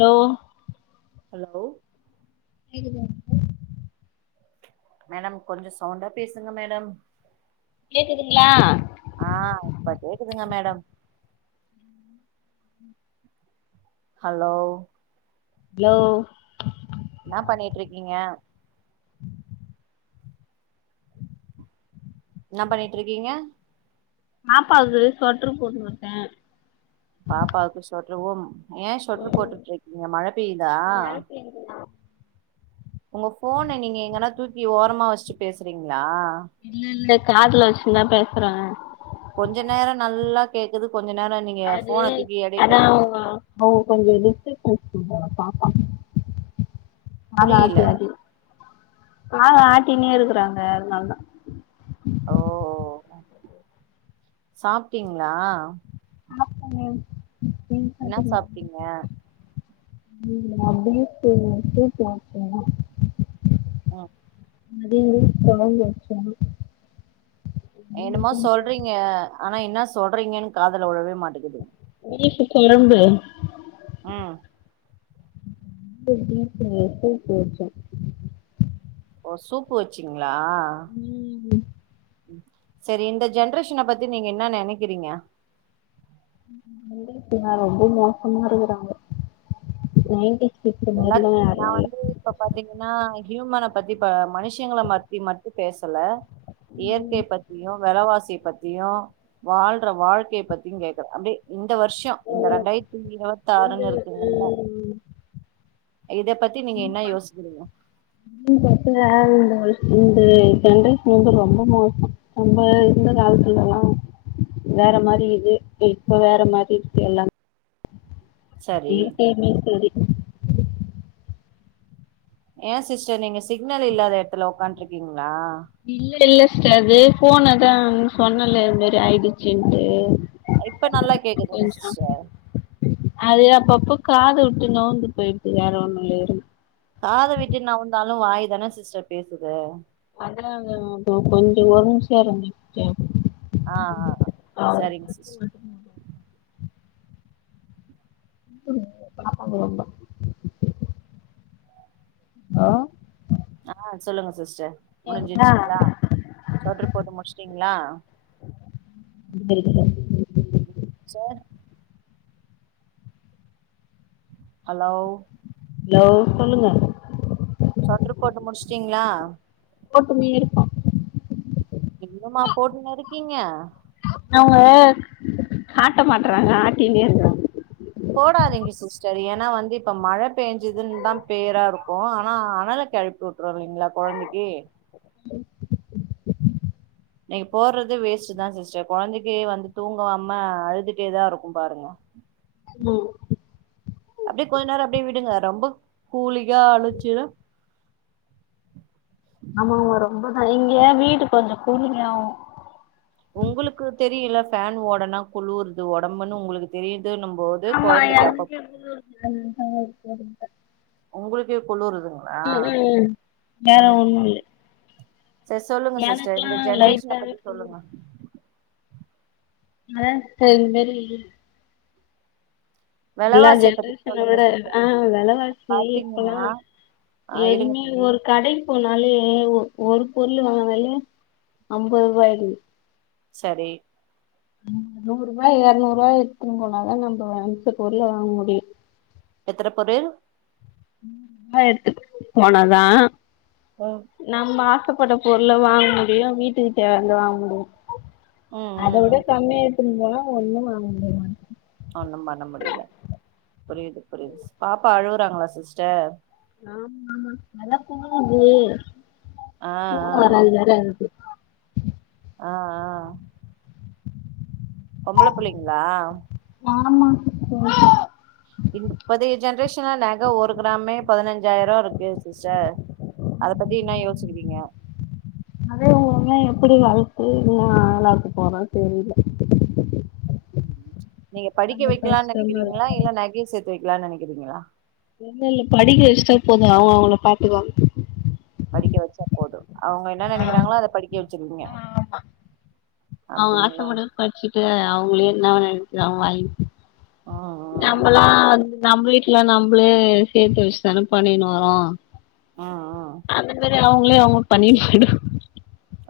hello hello கேக்குதா madam கொஞ்சோ சவுண்டா பேசுங்க மேடம் கேக்குதுங்களா ஆ இப்ப கேக்குதுங்க மேடம் ஹலோ ஹலோ என்ன பண்ணிட்ருக்கீங்க என்ன பண்ணிட்ருக்கீங்க பாப்பாக்கு சொட்ரு போட்னுருக்கே பாப்பாவுக்கு சொட்ருவும் யேன் சொட்டரு போட்டுட்டு இருக்கீங்க மழ பெய்யுதா மழ பெய்துதா உங்க ஃபோன நீங்க எங்கன்னா தூக்கி ஓரமா வெச்சிட்டு பேசுறீங்களா இல்ல இல்ல காதுல வச்சிந்தா பேசுறேன் கொஞ்ச நேரோ நல்லா கேக்குது கொஞ்ச நேரோ கேக் அது அதாவுங்க [unintelligible] அவுங்க கொஞ்சோ டிஸ்டன்ஸ் [unintelligible] பாப்பா புரியல [unintelligible] ஆ ஆட்டினே இருக்கறாங்க அதனால தா ஓ சாப்டிங்ளா சாப்டேன் மேம் நீங்க என்ன சாப்டிங்களா சாப்ட்டீங்க [inaudible] ஆ [inaudible] என்னமோ சொல்றீங்க ஆனா என்ன சொல்றீங்கன்னு காதுல உழவே மாட்டேங்குது இனிப்பு கொழம்பு ம் [inaudible] ஓ சூப்பு வெச்சிங்ளா ம் செரி இந்த ஜென்ரேஷன பத்தி நீங்க என்ன நெனைக்கிறீங்க இப்ப நான் ரொம்ப மோசமா இருக்கறாங்க நயின்ட்டி எல்லாத்துக்குமே நா வந்து இப்ப பாத்தீங்கன்னா ஹியூமன பத்தி மனுஷிங்கள மத்தி மட்டும் பேசல இயற்கை பத் பத்தியும் விலவாசிய பத்தியும் வாழ்ற வாழ்க்கைய பத்தியும் கேக்குறன் அப்டியே இந்த வருஷோம் இந்த ரெண்டாயிரத்தி இருவத்தி இந்த ஆறுன்னு இருக்குதுல்ல இத பத்தி நீங்க என்ன யோசிக்கிறீங்க [unintelligible] இந்த சன்ரைஸ் வந்து ரொம்ப மோசம் நம்ப இந்த காலத்துலலாம் வேற மாரி இது இப்ப வேற மாரி இருக்கு எல்லாம் சரி இ சேமே சேரி ஏன் சிஸ்டர் நீங்க சிக்னல் இல்லாத இடத்துல உக்காண்ட் இருக்கீங்களா இல்ல இல்ல ச்டார் அது போனைதான் சொன்னல இது மாரி ஆயிடுச்சுன்ட்டு இப்ப நல்லா கேக்குதுங்க கொஞ்சோ சிஸ்டர் அது அப்பப்போ காத வுட்டு நவுந்து போய்டுது வேற ஒண்ணுல்ல காத விட்டு நவுந்தாலும் வாய் தான சிஸ்டர் பேசுது அதான் அதான் இப்போ கொஞ்சோம் ஒடம்பு சேரி இல்லாம இருந்துச்சு ஆ ஆ ஆ செரிங்க சிஸ்டர் [inaudible] ஹலோ ஆ சொல்லுங்க சிஸ்டர் கேக்குதா முடிஞ்சிருச்சுங்களா சொட்டரு போட்டு முடிச்டிங்களா [inaudible] செர் ஹலோ ஹலோ சொல்லுங்க சொட்டுரு போட்டு முடிச்சுட்டிங்களா ஓட்டுமே இருப்பா இன்னும்மா போட்டுன்னு இருக்கீங்க அவங்க காட்ட மாட்றாங்க ஆட்டின இருக்கறாங்க போடாதீங்க சிஸ்டர் ஏன்னா வந்து இப்ப மழை பெயஞ்சுதுன்னு தான் பேயரா இருக்கும் ஆனா அனல கெளப்பி விளையாடுறிங்களா குழந்தைக்கி [unintelligible] இன்னைக்கு போறதே வேஸ்ட் தான் சிஸ்டர் குழந்தைக்கே தூங்காம வந்து தூங்காம அழுதுட்டேதான் இருக்கும் பாருங்க ம் அப்டியே கொஞ்ச நேரம் அப்டியே விடுங்க ரொம்ப கூலிங்கா ஆகுச்சுன்னா ஆமாங்க ரொம்பதான் இங்க வீட்டு கொஞ்சம் கூலிங் ஆவும் உங்களுக்கு தெரியுல ஃபேன் ஓடனா குழுறுது உடம்புன்னு உங்களுக்கு தெரியுது நம்போ வந்து குழந்தைக்கப்பப் என்னா பண்ற ஒங்களுக்கே குளுறுதா ம் ம் ம் வேற ஒண்ணும் இல்லே சேர் சொல்லுங்க சிஸ்டர் இந்த ஜென்ரேஷன லைட்டாவே பத்தி குளுரு சொல்லுங்க இல்ல சிஸ்டர் இது மேரி எல்லா வெலவாசிய பத்தி ஜென்ரேஷன சொல்லுங்க விட ஆ டீச்சர் வெலவாசி பாத்தீங்கன்னா ஆ இருங்க நீ சிஸ்டர் ஒரு கடைக்கு போனாலே ஒரு பொருளு வாங்கனாலே ஐம்பது ரூபா விக்குது சரி நூரூபா எரநூரூபாய் எடுத்து போனாதான் நம்ம நினச்ச பொருள வாங்க முடியும் எத்தன படி சும்மா எடுத்துட்டு போனனா ஓ நம்ம ஆசப்பட்ட பொருள வாங்க முடியும் வீட்டுக்கு தேவைய வாங்க முடியும் ம் அத விட ம் கம்மியா ம் எடுத்துன்னு போனா ஒண்ணும் வங்க முடியாது ஒண்ணும் பண்ண முடில புரிது புரிது பாப்பா அழுவுறாங்களா சிஸ்டர் ஆமா நல்லா தூங்குனாங்கே ஆ ஆ தூக்கம் வரல அதனால அழுவுது ஆ ஆ பொம்பள புள்ளைங்களா ஆமா சிஸ்டர் இப்பதி ஜென்ரேஷன்ல நக ஒரு கிராமே பதினஞ்சாயிரம் இருக்கு சிஸ்டர் அத பத்தி என்ன யோசிக்கிறீங்க அதே இவுங்களலாம் எப்டி வளத்து என்னா ஆளாக்க போறமுனு தெரில நீங்க படிக்க அது வைக்கலான்னு கஷ்டமா நெனக்கிறீங்களா இருக்கு இல்ல நகைய சேத்து வைக்கலாம்னு நெனக்கிறீங்களா இல்லல்ல படிக்க வச்சிட்டா போதும் அவங்க அவங்கள பாத்துக்குவாங்க படிக்க வச்சா போதும் அவுங்க என்ன நெனக்கிறாங்களோ அத படிக்க வச்சிருவீங்க ஆமா அவுங்க அப்டிங்களா ஆசப்பட்டத படிச்சுட்டு அவங்களே என்னவ நெனக்கிறாங்களோ வாய் ஆ ஆ நம்மல்லாம் வந்து நம்ம வீட்டுலாம் நம்மளே சேத்து வச்சுதானே பண்ணினு வரோம் ம் ம் அந்த மாரி அவுங்களே அவுங்களுக்கு பண்ணிட்டு போய்டும்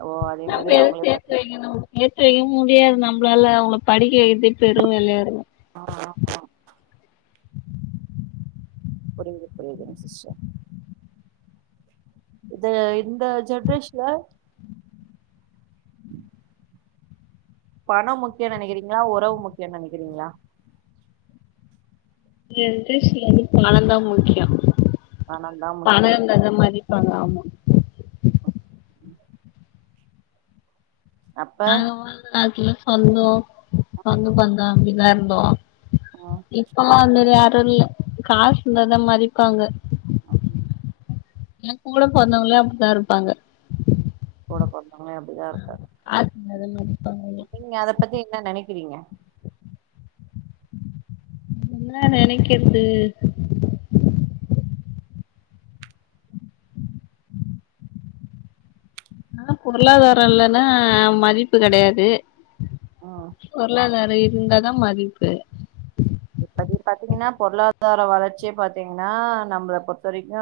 ஓ அதே மாரி நகை எதும் அவங்களே பண் சேத்து வைங்க நம்ம சேத்து வைக்கவும் முடியாது நம்மளால அவங்க படிக்க வைக்கிரதே பெரும் வேலையாறுக்கு ஆ ஆ அ புரிது புரியுதுங் சிஸ்டர் இத இந்த ஜென்ரேஷன்ல பணோ முக்கியோனு நெனக்கிறீங்ளா ஒறவு முக்கியோனு நெனக்கிறீங்ளா இந்த ஜென்ட்ரேஷன்ல வந்து பணோதா முக்கியோ பணோ தா முக்கியோ அந்த மாரி பண்லாமா ம் நாங்க வாழ்ந்த காலத்துல சொந்தோ சொந்த பந்தோ அப்டிதா இருந்தோ ம் இப்பல்லா அது மாரி யாரு இல்ல காசு இருந்தாதா மதிப்பாங்க ம் ஏ கூட பொறந்தவங்ளே அப்டித்தா இருப்பாங்க கூட பொறந்தவங்ளே அப்டிதா இருக்காங்க காசு இருந்தாதா மதிப்பாங்க நீங்க அத பத்தி என்ன நெனக்கிறீங்க என்னா நெனக்கற்து ஆனா பொருளாதாரோ இல்லன்னா மதிப்பு கெடையாது ம் பொருளாதாரோ இருந்தாதா மதிப்பு இப்போதைக்கு பாத்திங்கன்னா பொருளாதார வளர்ச்சியே பாத்திங்கன்னா நம்ள பொறுத்த வரைக்கு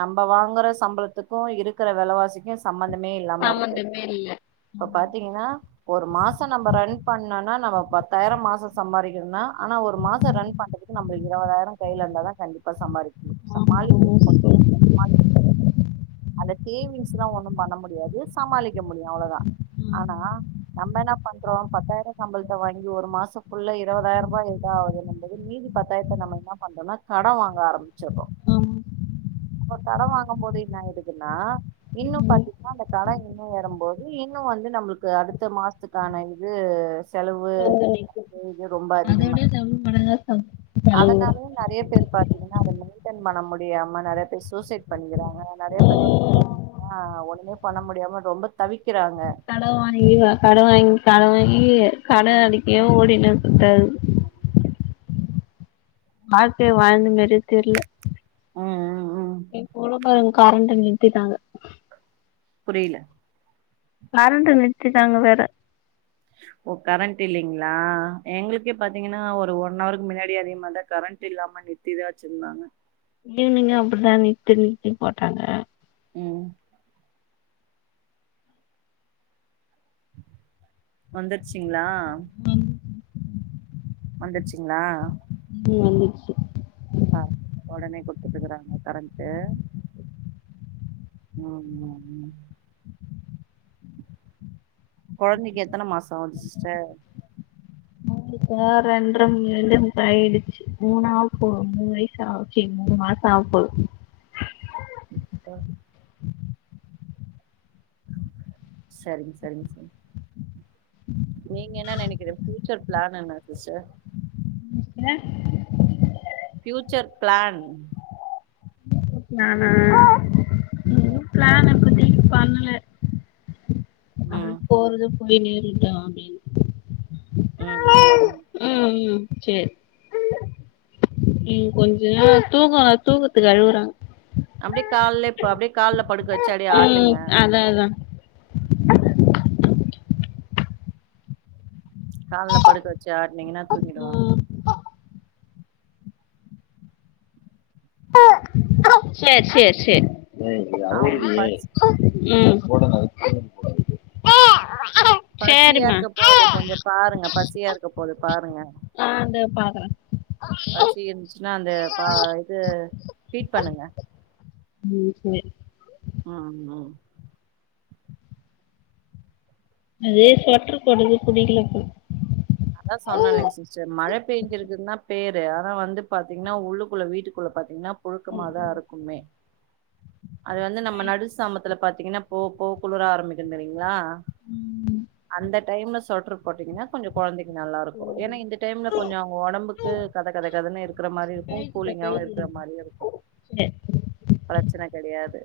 நம்ப வாங்குற சம்பளத்துக்கு இருக்குற வெலவாசிக்கு சம்மந்தமே இல்லாம இருக்கு சம்மந்தமே இல்ல ங்ன்னா ஒரு மாசோ நம்ம ரன் பண்ணோனா நம்ம பத்தாயிரோ மாசோ சம்பாதிக்கணுனா ஆனா ஒரு மாசோ ரன் பண்றதுக்கு நம்மளுக்கு இருபதாயிரோ கையில இருந்தா தா கண்டிப்பா சம்பாரிக்க முடியு ஆமா ரொம்ப சமாளிக்க சோம்பேறி அந்த சேவிங்ஸ்ல்லா ஒண்ணு பண்ண முடியாது சமாளிக்க முடியு அவ்ளோதா ஆனா நம்ம என்ன பண்றோம பத்தாயிரோ சம்பளத்த வாங்கி ஒரு மாசோ புள்ள இருபதாயிரோ ருபா து நம்பது மீதி பத்தாயரத்த நம்ம என்ன பண்றோனா கடோ வாங்க ஆரம்பிச்சிர்ரோ ஆமா அப்போ கடோ வாங்கும் போது என்ன ஆயிருதுன்னா இன்னும் பாத்திங்ன்னா அந்த கடன் இன்னு வரும்போது இன்னு வந்து நம்ளுக்கு அடுத்த மாசோ த்துக்கான இது செலவு வந்து நிக்கு இது ரொம்ப அதிகோ அதோட டபுள் மடங்கா செலவு வரு அதனால நறைய பேர் பா இல்லனா அத மெயின்டெய்ன் பண்ண முடியாம நறைய பேர் சூசைட் பண்ணிக்கிறாங்க நறைய நறைய பேர் பாத்திங்ன்னா ஒன்னுமே பண்ண முடியாம ரொம்ப தவிக்கிறாங்க கட வாங்கி கட வாங்கி கட வாங்கி கட ம் அடைக்கவே ஓடினு இருக்கர்தா [unintelligible] வாழ்க்கைய வாழ்ந்த மாரியே தெர்ல ம் ம் ம் இன்னைக்கு பொழுது கரண்டு நிறுத்திட்டாங்க புரில கரண்டு நிறுத்திட்டாங்க வேற ஓ கரண்ட் இல்லைங்ளா எங்ளுக்கே பாத்திங்ன்னா ஒரு ஒன் ஹவருக்கு முன்னாடி அதே மாரிதா கரண்ட் இல்லாம நிருத்திதா வச்சுருந்தாங்க ஈவ்னிங்கு அப்டிதா நிறத்தி நிறத்தி போட்டாங்க ம் வந்துர்ச்சிங்ளா [unintelligible] வந்துருச்சிங்ளா ம் வந்துர்ச்சு ஆ ஒடனே குடுத்துட்டுருக்குறாங்க கரண்ட்டு [unintelligible] கொழந்தைக்கு எத்தன மாசோ ஆகுது சிஸ்டர் இப்ப ரென்ற ரெண்டே முக்கால் ஆயிடுச்சு மூன்னாக போது மூணு வயசு ஆக போ மூணு மாசோ ஆக போகுது ஆ செரிங்க செரிங்க செரி நீங்க என்ன நெனைக்கிற ஃயூச்சர் பிளான் என்ன சிஸ்டர் ஃபியூச்சர் பிளான் ம் ம் [unintelligible] பத்தி ம் போறது போய் நேரிட்டம் அப்டின்னு அ ம் செரி கொஞ்ச தூக்க தூக்கத்துக்கு அழுகுறா அப்டியே கால அப்டியே கால படுக்க வ ம் அதா அதா கால்ல படுக்க வச்சு ஆட்னீங்கன்னா தூங்கிடுவா ம் செரி செரி செரி அவங்களுக்கு பசி ம் பசியா செரிமா இருக்க போது கொஞ்சோ பாருங்க பசியா இருக்க போகுது பாருங்க ஆ இந்தா பாக்குறே பசி அந்த பா இது ஃபீட் பண்ணுங்க ம் செரி ம் ம் அது ஸ்வெட்டர் போட்றது புடிக்கல போல அதா சொன்ன இல்லைங்க சிஸ்டர் மழ பெயஞ்சிருக்குன்தா பேரு ஆனா வந்து பாத்தீங்கன்னா உள்ளுக்குள்ள வீட்டுக்குள்ள பாத்தீங்கன்னா குளுக்கமா தா இருக்குமே அது வந்து நம்ம நடுசாமத்துல பாத்தீங்கன்னா போ போ குளிர ஆரம்மிக்கு தெரியுங்களா ம் அந்த டைம்ல ஸ்வெட்டர் போட்டீங்கன்னா கொஞ்சோ கொழந்தைங்க நல்லா இருக்கு ஏன்னா இந்த டைம்ல கொஞ்சோ அவங்க உடம்புக் கத கத கதன்னு இருக்கிற மாரி இருக்கு கைதில கூலிங்காவு கைதில இருக்கிற மாரியு இருக்கு சரி ப்ரச்சன கெடையாது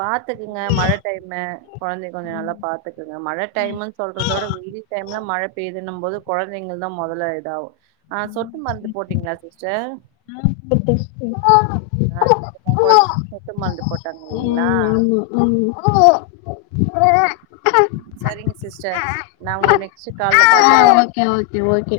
பாத்துக்குங்க மழ டைமு கொழந்தைய கொஞ்சோ நல்லா ம் பாத்துக்குங்க மழ சரி டைமுன்னு சொல்றதோட வெயில் டைம்ல மழ பெயதுனு போது கொழந்தைங்கள் தா முதல்ல இதாகு ஆ சொட்டு மருந்து போட்டீங்களா சிஸ்டர் ஆ மத்தஷ ஆ [unintelligible] கொழந்தைக்கு சொட்டு மருந்து போட்டாங்க இல்லைங்களா ம் செரிங்க சிஸ்டர் நா உங்கள நெக்ஸ்ட் ஆ கால்ல பாக்குறே ஓகே ஓகே